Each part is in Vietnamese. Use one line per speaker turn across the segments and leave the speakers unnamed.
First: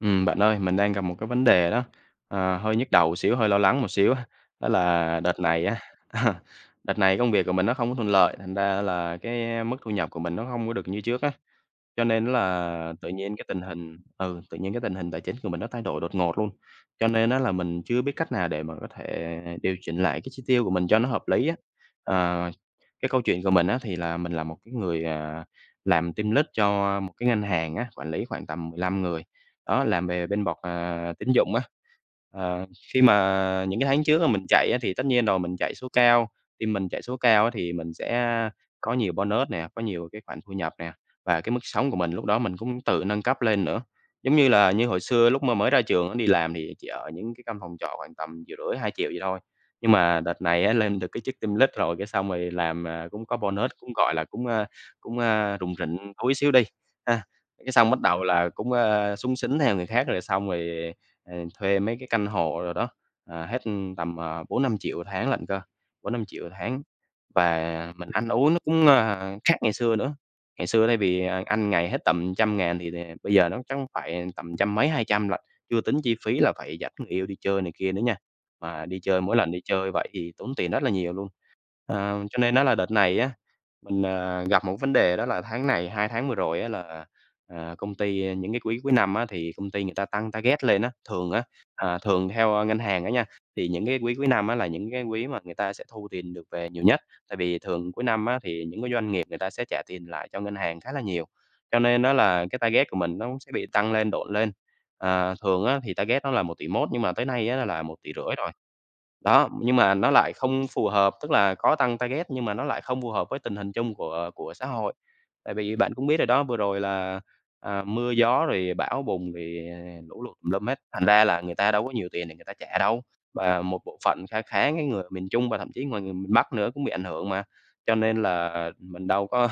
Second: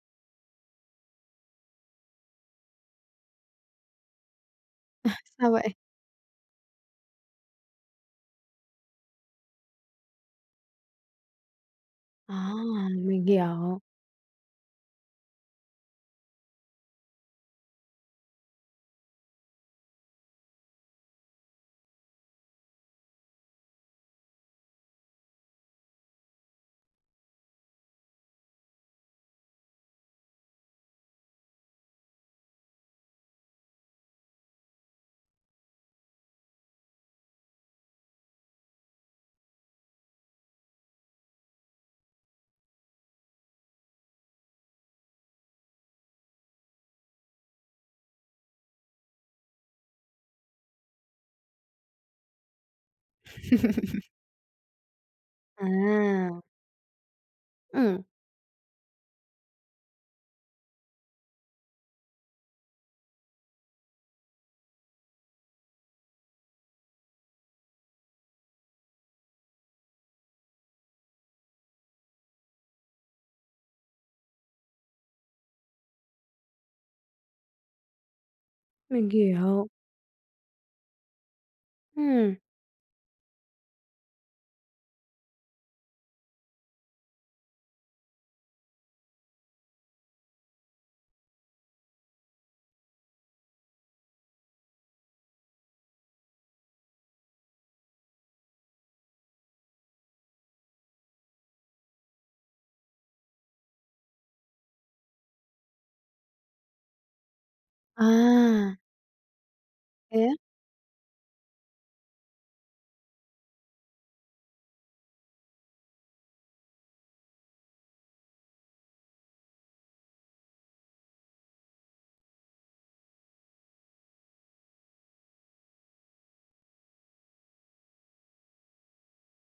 Ừm, bạn ơi, mình đang gặp một cái vấn đề đó, ờ, hơi nhức đầu một xíu, hơi lo lắng một xíu ha. Đó
Ờ,
là đợt
sao
này
vậy?
á, đợt này công việc của mình nó không có thuận lợi, thành ra là cái mức thu nhập của mình nó hông có được như trước á, cho nên á
À,
là tự
mình
nhiên cái tình
hiểu.
hình, ừ, tự nhiên cái tình hình tài chính của mình nó thay đổi đột ngột luôn, cho nên á là mình chưa biết cách nào để mà có thể điều chỉnh lại cái chi tiêu của mình cho nó hợp lý á. Ờ, cái câu chuyện của mình á thì là mình là một cái người, à, làm team lead cho một cái ngân hàng á, quản lý khoảng tầm 15 người, đó, làm về bên bọt à, tín dụng á. Ờ, khi mà những cái tháng trước á mình chạy á thì tất nhiên rồi, mình chạy số cao. Khi mình chạy số cao á thì mình sẽ có nhiều bonus nè, có nhiều cái khoản thu nhập nè, và cái mức sống của mình lúc đó mình cũng tự nâng cấp lên nữa. Giống như là, như hồi xưa lúc mà mới ra trường á đi làm thì chỉ ở những cái căn phòng trọ khoảng tầm 1.500.000-2.000.000 vậy thôi. Nhưng mà đợt này á, lên được cái chức team lead rồi, cái xong rồi làm, ờ, cũng có bonus, cũng, gọi là, cũng, à cũng, à, rủng rỉnh túi
À.
xíu đi, ha. Cái xong bắt
Ừm.
đầu là cũng, à, xúng xính theo người khác, rồi xong rồi, ờ, thuê mấy cái căn hộ đồ đó, ờ, hết tầm, ờ, 4.000.000-5.000.000 1 tháng lận cơ, 4.000.000-5.000.000 1 tháng. Và, à, mình ăn uống nó cũng, à, khác ngày xưa nữa, ngày xưa thay vì ăn 1 ngày hết tầm trăm ngàn thì, ờ, bây giờ nó chắc phải tầm trăm mấy, 200.000 lận, chưa tính chi phí là phải dẫn người yêu đi chơi này kia nữa nha. Mà đi
Mình
chơi mỗi lần đi
hiểu.
chơi vậy thì tốn tiền rất là nhiều luôn. Ờ,
Ừm.
cho nên á là đợt này á, mình, ờ, gặp 1 cái vấn đề đó là tháng này, 2 tháng vừa rồi á là, ờ, công ty những cái quý cuối năm á, thì công ty người ta tăng target lên á. Thường á, à, thường theo ngân hàng á nha, thì những cái quý cuối năm á là những cái quý mà người ta sẽ thu tiền được về nhiều nhất, tại vì thường cuối năm á thì những cái doanh nghiệp người ta sẽ trả tiền lại cho ngân hàng khá là nhiều, cho nên á là cái target của mình nó cũng sẽ bị tăng lên, độn lên, ờ, thường á thì target nó là 1.100.000.000 nhưng mà tới nay á là 1.500.000.000, rồi.
À!
Đó, nhưng mà nó
Thế
lại
á?
không phù hợp, tức là có tăng target nhưng mà nó lại không phù hợp với tình hình chung của của xã hội. Tại vì bạn cũng biết rồi đó, vừa rồi là, ờ, mưa gió rồi bão bùng, rồi, lũ lụt tùm lum hết, thành ra là người ta đâu có nhiều tiền để người ta trả đâu. Và một bộ phận kha khá cái người ở miền Trung và thậm chí ngoài người miền Bắc nữa cũng bị ảnh hưởng mà, cho nên là mình đâu có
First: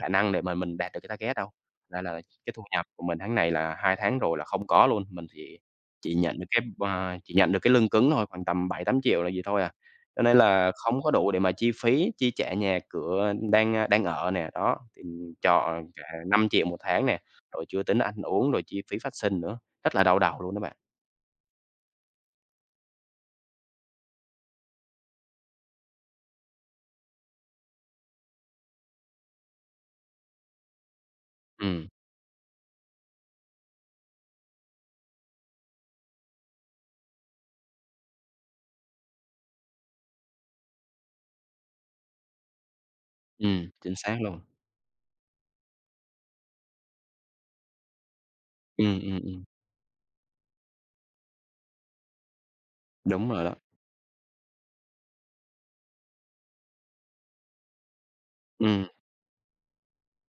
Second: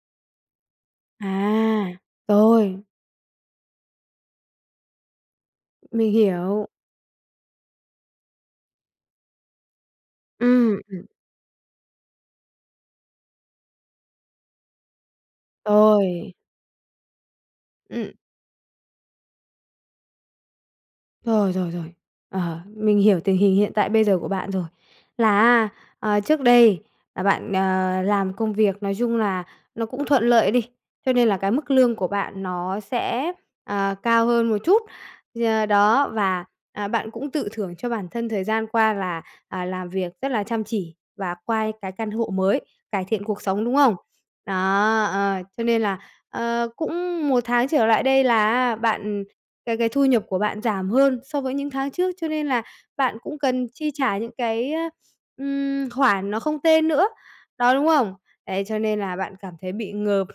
khả năng để mà mình đạt được cái target đâu.
À,
Thành ra là cái thu
rồi.
nhập của mình tháng này là 2 tháng rồi là không có luôn, mình chỉ
Mình
chỉ nhận được cái
hiểu.
bo à, chỉ nhận được cái lương cứng thôi, khoảng tầm 7.000.000-8.000.000 là vậy thôi à, cho nên là
Ừm,
không
ừm.
có đủ để mà chi phí, chi trả nhà cửa đang, ờ, đang ở nè, đó, thì trọ cả
Rồi.
5.000.000 1 tháng nè, rồi chưa tính
Ừm.
ăn uống, rồi chi phí phát sinh nữa, rất là đau đầu luôn đó bạn.
Rồi, rồi, rồi, ờ, mình hiểu tình hình hiện tại bây giờ của bạn rồi là á, à, trước đây là bạn, ờ, làm công việc nói chung là nó cũng thuận lợi đi, cho nên là cái mức
Ừm.
lương của bạn nó sẽ, à, cao hơn một chút gì à, đó và, à, bạn cũng tự thưởng cho bản thân thời gian qua là, à, làm việc rất là chăm chỉ và qua cái căn hộ mới, cải thiện cuộc sống,
Ừm,
đúng
chính
không?
xác luôn.
Đó, ờ, cho nên là, ờ, cũng 1 tháng trở lại đây là á
Ừm, ừm,
bạn
ừm.
cái cái thu nhập của bạn giảm hơn so với những tháng trước, cho nên là bạn
Đúng
cũng
rồi đó.
cần chi trả những cái, ơ, ừm, khoản nó không tên nữa, đó, đúng không? Đấy cho
Ừm.
nên là bạn cảm thấy bị ngợp,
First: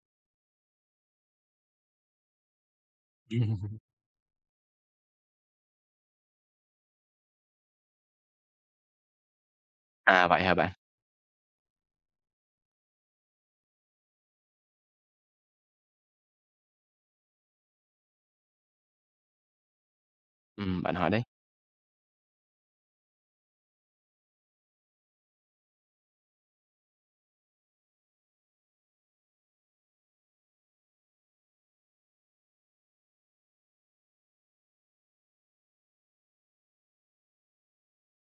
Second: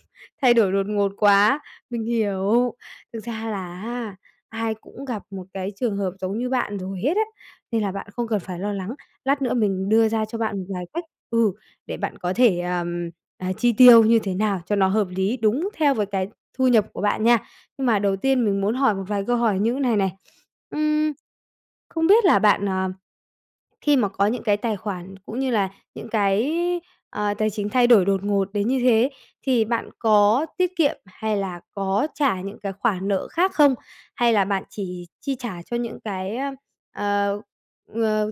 thay đổi đột ngột quá. Mình hiểu, thực ra là á, ai cũng gặp một cái trường hợp giống như bạn rồi hết á, nên là bạn không cần phải lo lắng, lát nữa mình đưa ra
À,
cho
vậy hả
bạn một
bạn?
vài cách ừ, để bạn có thể, ờm, à, chi tiêu như thế nào cho nó hợp lý đúng theo với cái thu nhập của bạn nha. Nhưng mà đầu tiên mình muốn hỏi một vài câu hỏi như này này.
Ừm, bạn hỏi
Ưm,
đi!
không biết là bạn, ờ, khi mà có những cái tài khoản cũng như là những cái, ờ, tài chính thay đổi đột ngột đến như thế, thì bạn có tiết kiệm hay là có trả những cái khoản nợ khác không? Hay là bạn chỉ chi trả cho những cái, ơ, ờ, ờ,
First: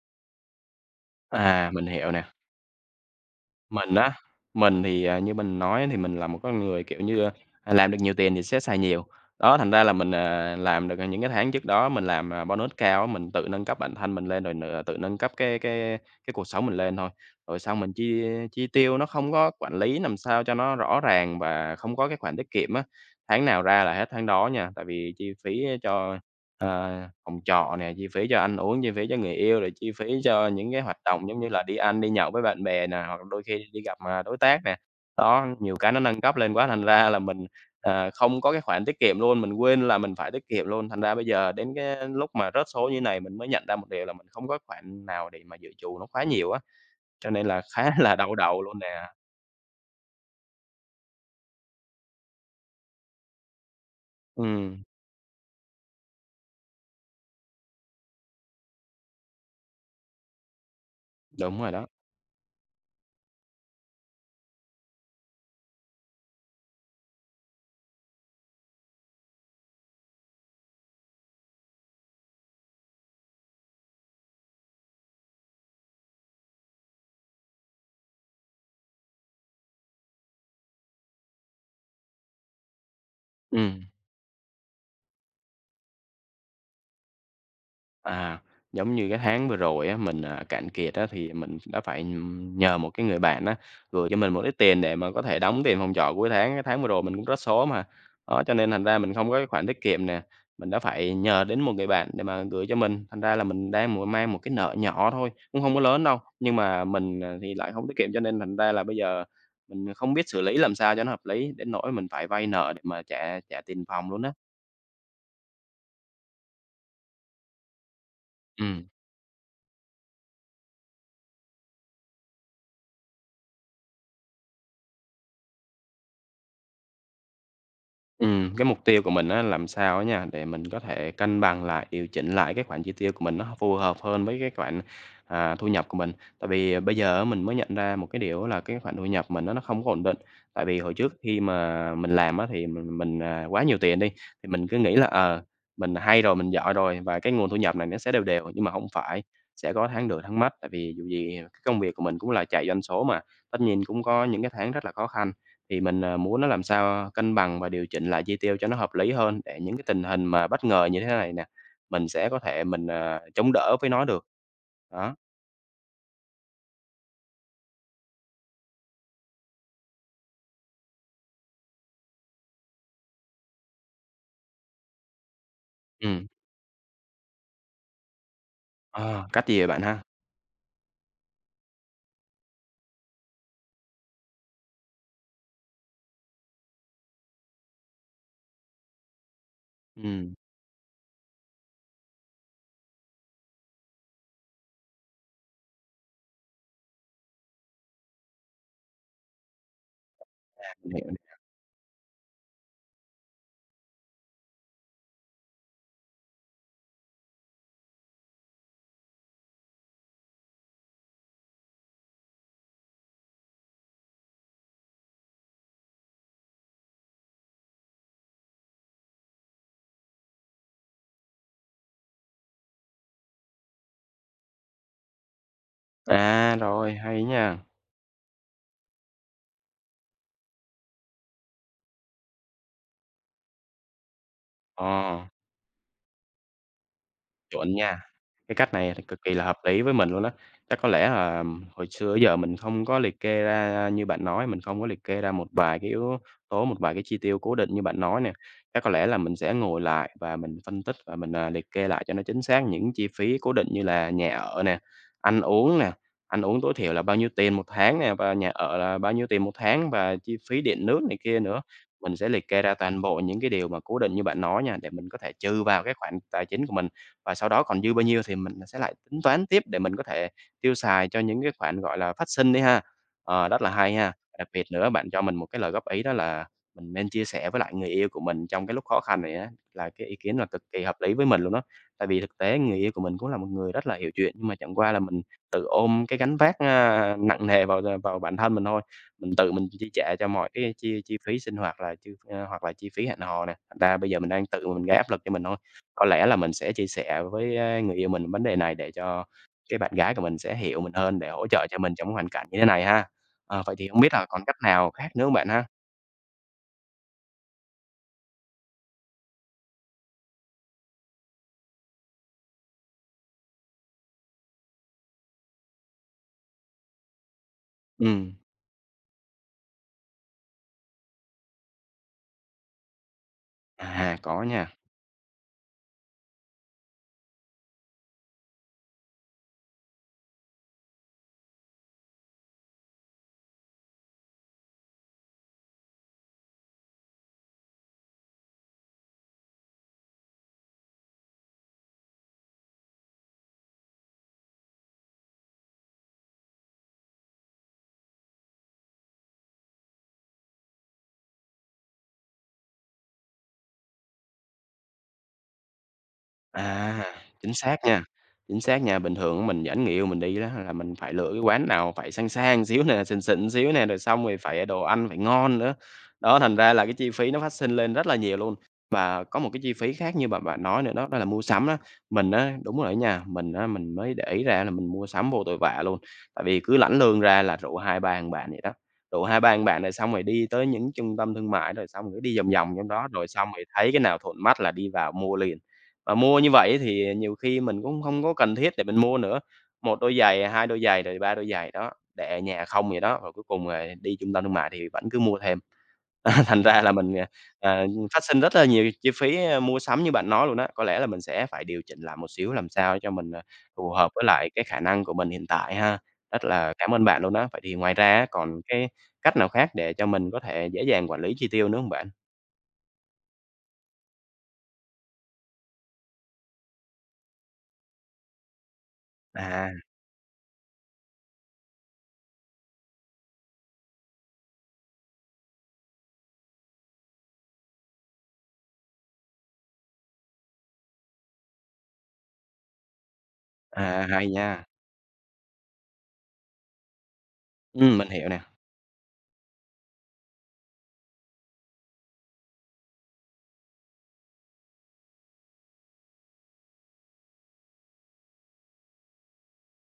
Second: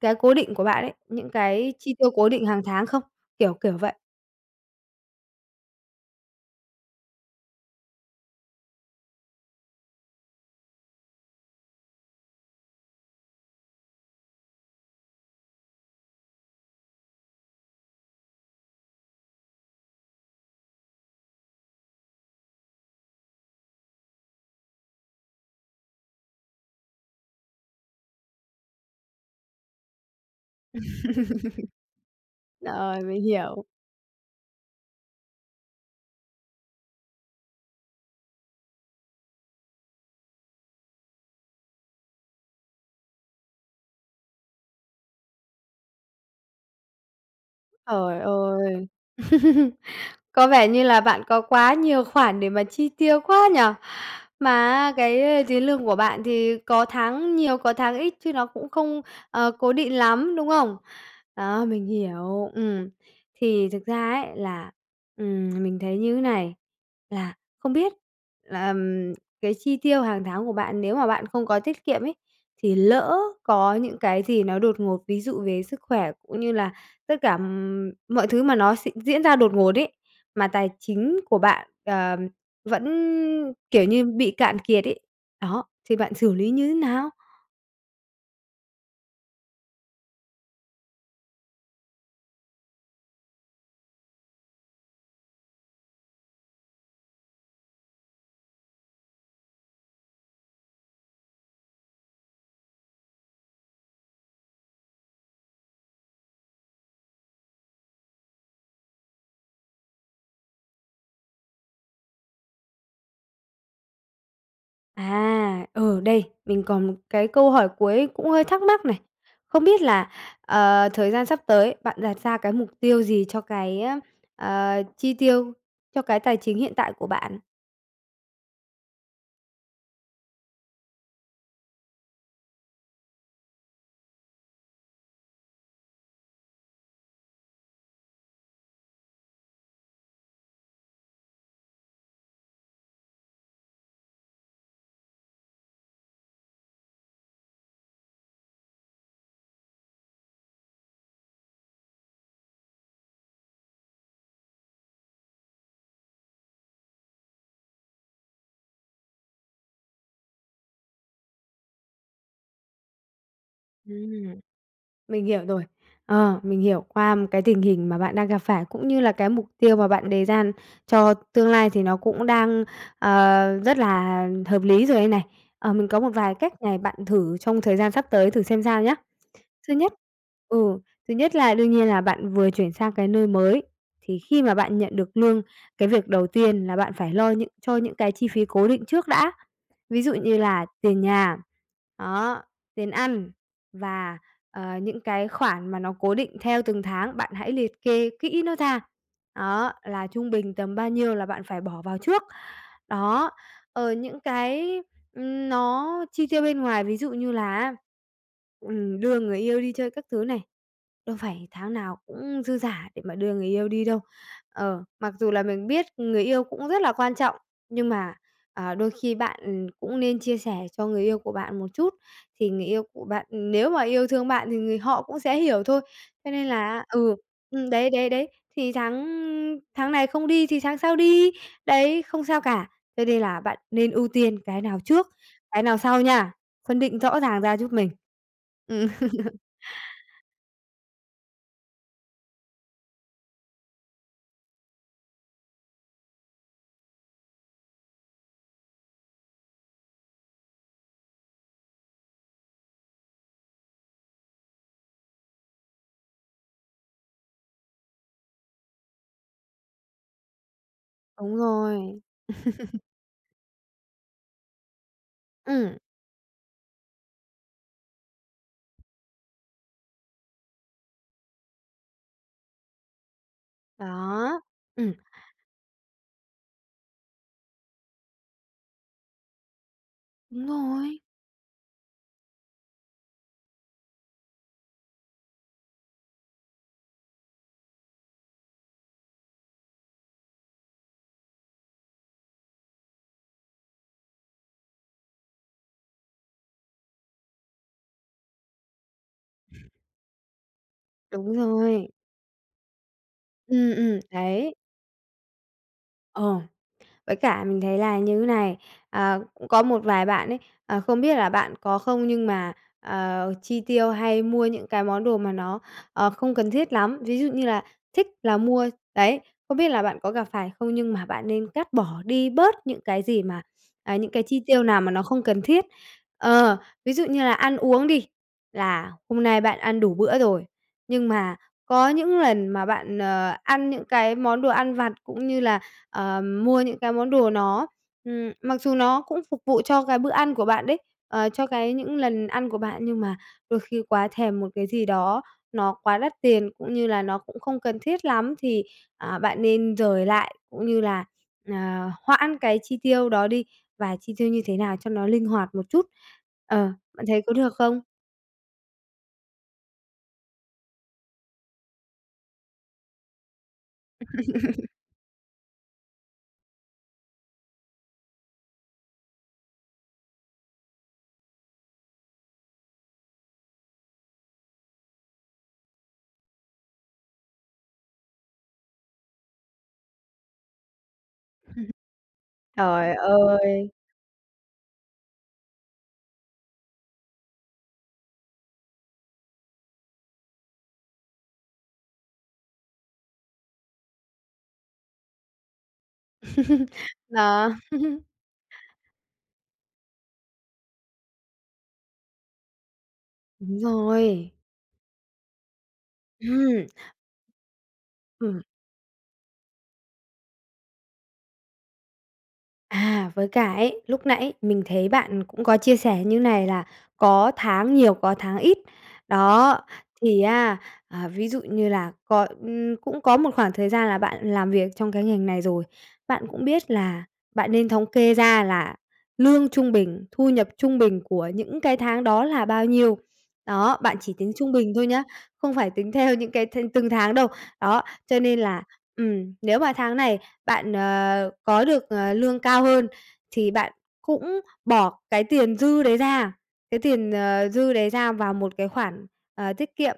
cái cố định của bạn ấy, những
À,
cái
mình
chi tiêu
hiểu nè.
cố định hàng tháng không? Kiểu, kiểu vậy.
Mình á, mình thì, à, như mình nói thì mình là một con người, kiểu như, ơ, làm được nhiều tiền thì sẽ xài nhiều, đó, thành ra là mình à làm được, à, những cái tháng trước đó mình làm, à, bonus cao á, mình tự nâng cấp bản thân mình lên rồi n tự nâng cấp cái cái cái cuộc sống mình lên thôi. Rồi xong mình chi chi tiêu nó không có quản lý làm sao cho nó rõ ràng và không có cái khoản tiết kiệm á, tháng nào ra là hết tháng đó nha, tại vì chi phí cho, ờ, phòng trọ nè, chi phí cho ăn uống, chi phí cho người yêu, rồi chi phí cho những cái hoạt động giống như là đi ăn, đi nhậu với bạn bè nè,
Rồi,
hoặc
mình
đôi khi
hiểu.
đi gặp, à, đối tác nè, đó, nhiều cái nó nâng cấp lên quá thành ra là mình, à, không có cái khoản tiết kiệm luôn, mình quên là mình phải tiết kiệm luôn, thành ra bây giờ đến cái lúc mà rớt số như này mình mới nhận ra một điều là mình không có cái khoản nào để mà dự trù nó quá nhiều á, cho nên là khá là
Trời
đau đầu luôn
ơi!
nè.
Có vẻ như là bạn có quá nhiều khoản để mà chi tiêu quá nhỉ? Mà
Ừm.
á cái tiền lương của bạn thì có tháng nhiều, có tháng ít chứ nó cũng không, ờ, cố định lắm, đúng không?
Đúng
Đó,
rồi
mình
đó.
hiểu, ừm, thì thực ra ấy là, ừm, mình thấy như này, là không biết là, ờm, cái chi tiêu hàng tháng của bạn nếu mà bạn không có tiết kiệm ấy thì lỡ có những cái gì nó đột ngột, ví dụ về sức khỏe cũng như là tất cả, ừm, mọi thứ mà nó s diễn ra đột ngột ấy, mà tài chính của bạn, ờ, vẫn, kiểu
Ừm.
như, bị cạn kiệt ấy, đó, thì bạn xử lý như thế nào?
À. Giống như cái tháng vừa rồi á, mình, à, cạn kiệt á thì mình đã phải, ừm, nhờ một cái người bạn á, gửi cho mình một ít tiền để mà có thể đóng tiền phòng trọ cuối tháng, cái tháng vừa rồi mình cũng có số mà. Đó, cho nên thành ra mình không có cái khoản tiết kiệm nè, mình đã phải nhờ đến một người bạn để mà gửi cho mình, thành ra là mình đang mộ mang một cái nợ nhỏ thôi, cũng hông có lớn đâu, nhưng mà mình, à, thì lại hổng tiết kiệm, cho nên thành ra là bây giờ mình, ờ, không biết xử lý làm sao cho nó hợp lý đến nỗi mình phải vay nợ để mà trả trả tiền phòng luôn á.
À, ừ, đây, mình còn một cái câu hỏi cuối cũng hơi thắc mắc
Ừm.
này! Không biết là, ờ, thời gian sắp tới bạn đặt ra cái mục tiêu gì cho cái, ơ, ờ, chi tiêu cho cái tài chính hiện tại của bạn?
Ừm, cái mục tiêu của mình á làm sao á nha, để mình có thể cân bằng lại, điều chỉnh lại cái khoản chi tiêu của mình nó h phù hợp hơn với cái khoản, à, thu nhập của mình, tại vì bây giờ á mình mới nhận ra một cái điều á là cái khoản thu nhập của mình á nó không có ổn định, tại vì hồi trước khi mà mình làm á thì mình mình, à, quá nhiều tiền đi, thì mình cứ nghĩ là, ờ, mình hay rồi, mình giỏi rồi và cái nguồn thu nhập này nó sẽ đều đều. Nhưng mà hông phải, sẽ có tháng được tháng mất, tại vì dù gì, ờ, công việc của mình cũng là chạy doanh số mà, tất nhiên cũng có những cái tháng rất là khó khăn, thì mình, à, muốn nó làm sao, a, cân bằng và điều chỉnh lại chi tiêu cho nó hợp lý hơn để những cái tình hình mà bất ngờ như thế này nè, mình sẽ có thể mình, ờ, chống đỡ với nó được.
Ừm.
Đó.
Mình hiểu rồi! Ờ, mình hiểu, qua cái tình hình mà bạn đang gặp phải, cũng như là cái mục tiêu mà bạn đề ra cho tương lai thì nó cũng đang, ờ, rất là hợp lý rồi đây này. Ờ, mình có một
Ừm.
vài cách này bạn thử trong thời gian sắp tới thử xem sao nhá.
Ờ, cách gì vậy
Thứ
bạn
nhất
ha?
ừ, thứ nhất là đương nhiên là bạn vừa chuyển sang cái nơi mới, thì khi mà bạn nhận được lương, cái việc đầu tiên là bạn phải lo những cho những cái chi phí cố định trước đã, ví dụ
Ừm.
như là tiền nhà, đó, tiền ăn và, ờ, những cái khoản mà nó cố định theo từng tháng, bạn hãy liệt kê kỹ nó ra. Đó, là trung bình
À,
tầm bao
mình hiểu.
nhiêu là bạn phải bỏ vào trước. Đó, ờ, những cái, ừm, nó chi tiêu bên ngoài, ví dụ như là á, ừm, đưa người yêu đi chơi các thứ này, đâu phải tháng nào cũng dư dả để mà đưa người yêu đi đâu. Ờ, mặc dù là mình biết người yêu cũng rất là quan trọng, nhưng mà, à, đôi khi bạn cũng nên chia sẻ cho người yêu của bạn một chút thì người yêu của bạn nếu mà yêu thương bạn thì người họ cũng sẽ hiểu thôi. Cho nên
À,
là
rồi,
ừ,
hay nha.
ừm, đấy, đấy, đấy, thì tháng, ưm, tháng này không đi thì tháng sau đi, đấy, không sao cả. Tê đê là bạn nên ưu tiên cái nào trước,
Ờ.
cái nào sau nha, phân định rõ ràng ra giúp
Chuẩn
mình.
nha. Cái cách
Ừm.
này thì cực kỳ là hợp lý với mình luôn á. Chắc có lẽ, à, hồi xưa tới giờ mình hông có liệt kê ra ra như bạn nói, mình không có liệt kê ra một vài cái yếu tố, một vài cái chi tiêu cố định như bạn nói nè. Chắc có lẽ là mình sẽ ngồi lại và mình phân tích và mình, à, liệt kê lại cho nó chính xác những chi phí cố định như là nhà ở nè, ăn uống nè, ăn uống tối thiểu là bao nhiêu tiền một tháng nè, và nhà ở là bao nhiêu tiền một tháng và chi phí điện nước này
Đúng
kia nữa.
rồi.
Mình sẽ liệt kê ra toàn bộ những cái điều mà cố định như bạn nói nha, để mình có thể trừ
Ừm.
vào cái khoản tài chính của mình, và sau đó còn dư bao nhiêu thì mình sẽ lại tính toán tiếp để mình có thể tiêu xài cho những cái khoản, gọi là, phát sinh đi ha. Ờ, rất là hay ha,
Đó.
đặc biệt nữa
Ừm.
bạn cho mình một cái lời góp ý đó là mình nên chia sẻ với lại người yêu của mình trong cái lúc khó khăn này á là cái ý kiến là
Đúng
cực kỳ hợp
rồi!
lý với mình luôn đó, tại vì thực tế người yêu của mình cũng là một người rất là hiểu chuyện, nhưng mà chẳng qua là mình tự ôm cái gánh vác, ơ, nặng nề vào, ơ, vào bản thân mình thôi. Mình tự mình chi trả cho mọi cái chi chi phí sinh hoạt là chưa ơ, hoặc là chi phí hẹn hò nè, thành ra bây giờ mình đang tự mình gây áp lực cho mình thôi. Có lẽ là mình sẽ chia sẻ với, a, người yêu mình vấn đề này để cho cái bạn gái của mình sẽ hiểu mình hơn để
Đúng
hỗ trợ cho
rồi!
mình trong cái hoàn cảnh như thế này ha. Ờ, vậy
Ừm,
thì hông
ừm,
biết là còn
đấy.
cách nào khác nữa hông bạn ha?
Ờ. Với cả mình thấy là như thế này, à, cũng có một vài bạn ấy, à, không biết là bạn có không? Nhưng mà, ờ, chi tiêu, hay mua những cái món đồ mà nó, ờ, không cần thiết lắm, ví dụ như là thích là
Ừm.
mua đấy, không biết là bạn có gặp phải không? Nhưng mà bạn nên cắt bỏ đi bớt những cái gì mà, à, những
À,
cái
có
chi tiêu
nha.
nào mà nó không cần thiết. Ờ, ví dụ như là ăn uống đi, là hôm nay bạn ăn đủ bữa rồi, nhưng mà có những lần mà bạn, ờ, ăn những cái món đồ ăn vặt, cũng như là, ờ, mua những cái món đồ nó, ừm mặc dù nó cũng phục vụ cho cái bữa ăn của bạn đấy, ờ, cho cái những lần ăn của bạn, nhưng mà đôi khi quá thèm một cái gì đó nó quá đắt tiền, cũng như là nó cũng không cần thiết lắm thì, à, bạn nên dời lại, cũng như là, ờ, hoãn cái chi tiêu đó đi và chi tiêu như thế nào cho nó linh hoạt một chút. Ờ,
À,
bạn thấy có
chính
được
xác
không?
nha, chính xác nha, bình thường á mình dẫn người yêu mình đi đó ha, là mình phải lựa cái quán nào phải sang sang xíu nè, xịn xịn xíu nè, rồi xong rồi phải, ờ, đồ ăn phải ngon nữa. Đó, thành ra là cái chi phí nó phát sinh lên rất là nhiều luôn. Và có một cái chi phí khác như mà bạn nói nữa đó, đó là mua sắm á. Mình á đúng rồi á nha, mình á mình mới để ý ra là mình mua sắm vô tội vạ luôn, tại vì cứ lãnh lương ra là rủ 2, 3 thằng bạn vậy đó, rủ 2, 3 thằng bạn rồi xong rồi đi tới những trung tâm thương
Ừm.
mại, rồi xong cứ đi vòng vòng trong
Trời
đó, rồi xong rồi thì
ơi!
thấy cái nào thuận mắt là đi vào mua liền. Và mua như vậy ấy thì, ờ, nhiều khi mình cũng không có cần thiết để mình mua nữa, một đôi giày, hai đôi giày rồi ba đôi giày, đó, để ở nhà không vậy đó, rồi cuối cùng là đi trung tâm thương mại thì vẫn cứ mua thêm. Thành ra là mình,
Đó.
ờ, phát sinh rất là nhiều chi phí, ơ, mua sắm như bạn nói luôn á, có lẽ là mình sẽ phải điều chỉnh lại một xíu làm sao để cho mình, ờ,
Đúng
phù hợp với
rồi.
lại cái khả năng của mình hiện tại ha. Rất
Ừm.
là cảm ơn bạn luôn á! Vậy thì ngoài ra á
Ừm.
còn cái cách nào khác để cho mình có thể dễ dàng quản lý chi tiêu nữa hông bạn?
À, với cả ấy, lúc nãy mình thấy bạn cũng có chia sẻ như này là có tháng nhiều, có tháng ít. Đó,
À.
thì á à, ví dụ như là cọi, ừm, cũng có một khoảng thời gian là bạn làm việc trong cái ngành này rồi, bạn cũng biết là bạn nên thống kê ra là lương trung bình thu nhập trung bình của những cái tháng đó là bao nhiêu. Đó, bạn
À,
chỉ
hay
tính trung
nha.
bình thôi nhá, không phải tính theo những cái thìn từng tháng đâu. Đó,
Ừm, mình
cho
hiểu
nên
nè.
là ừm, nếu mà tháng này bạn, ờ, có được, ờ, lương cao hơn thì bạn cũng bỏ cái tiền dư đấy ra, cái tiền, ờ, dư đấy ra vào một cái khoản, ờ, tiết kiệm.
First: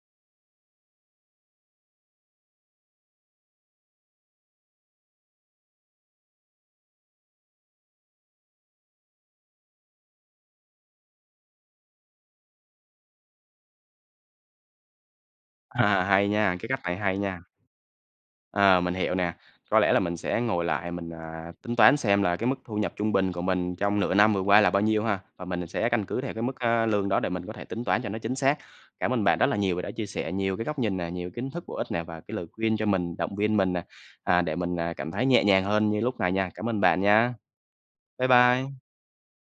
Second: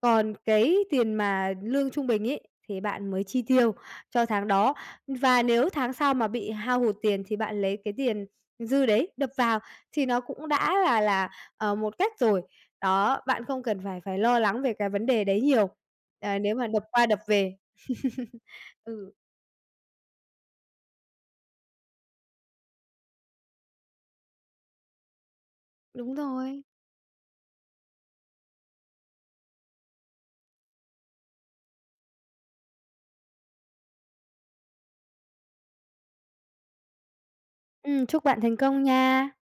Còn cái tiền mà lương trung bình ấy, thì bạn mới chi tiêu cho tháng đó. Và nếu tháng sau mà bị hao hụt tiền thì bạn lấy cái tiền dư đấy đập vào thì nó cũng đã là là, ờ, một cách rồi. Đó, bạn không cần phải phải lo lắng về cái vấn đề đấy nhiều,
À, hay
ờ, nếu
nha,
mà
cái cách
đập
này
qua
hay
đập
nha.
về.
Ờ, mình
Ừ.
hiểu nè. Có lẽ là mình sẽ ngồi lại mình, à, tính toán xem là cái mức thu nhập trung bình của mình trong nửa năm vừa qua là bao nhiêu ha, và mình sẽ căn
Đúng
cứ theo cái mức,
rồi.
a, lương đó để mình có thể tính toán cho nó chính xác. Cảm ơn bạn rất là nhiều và đã chia sẻ nhiều cái góc nhìn nè, nhiều kiến thức bổ ích nè, và cái lời khuyên cho mình, động viên mình nè, à, để mình, à, cảm thấy nhẹ nhàng hơn như lúc này nha. Cảm ơn bạn nha.
Ừm, chúc
Bye
bạn thành
bye.
công nha!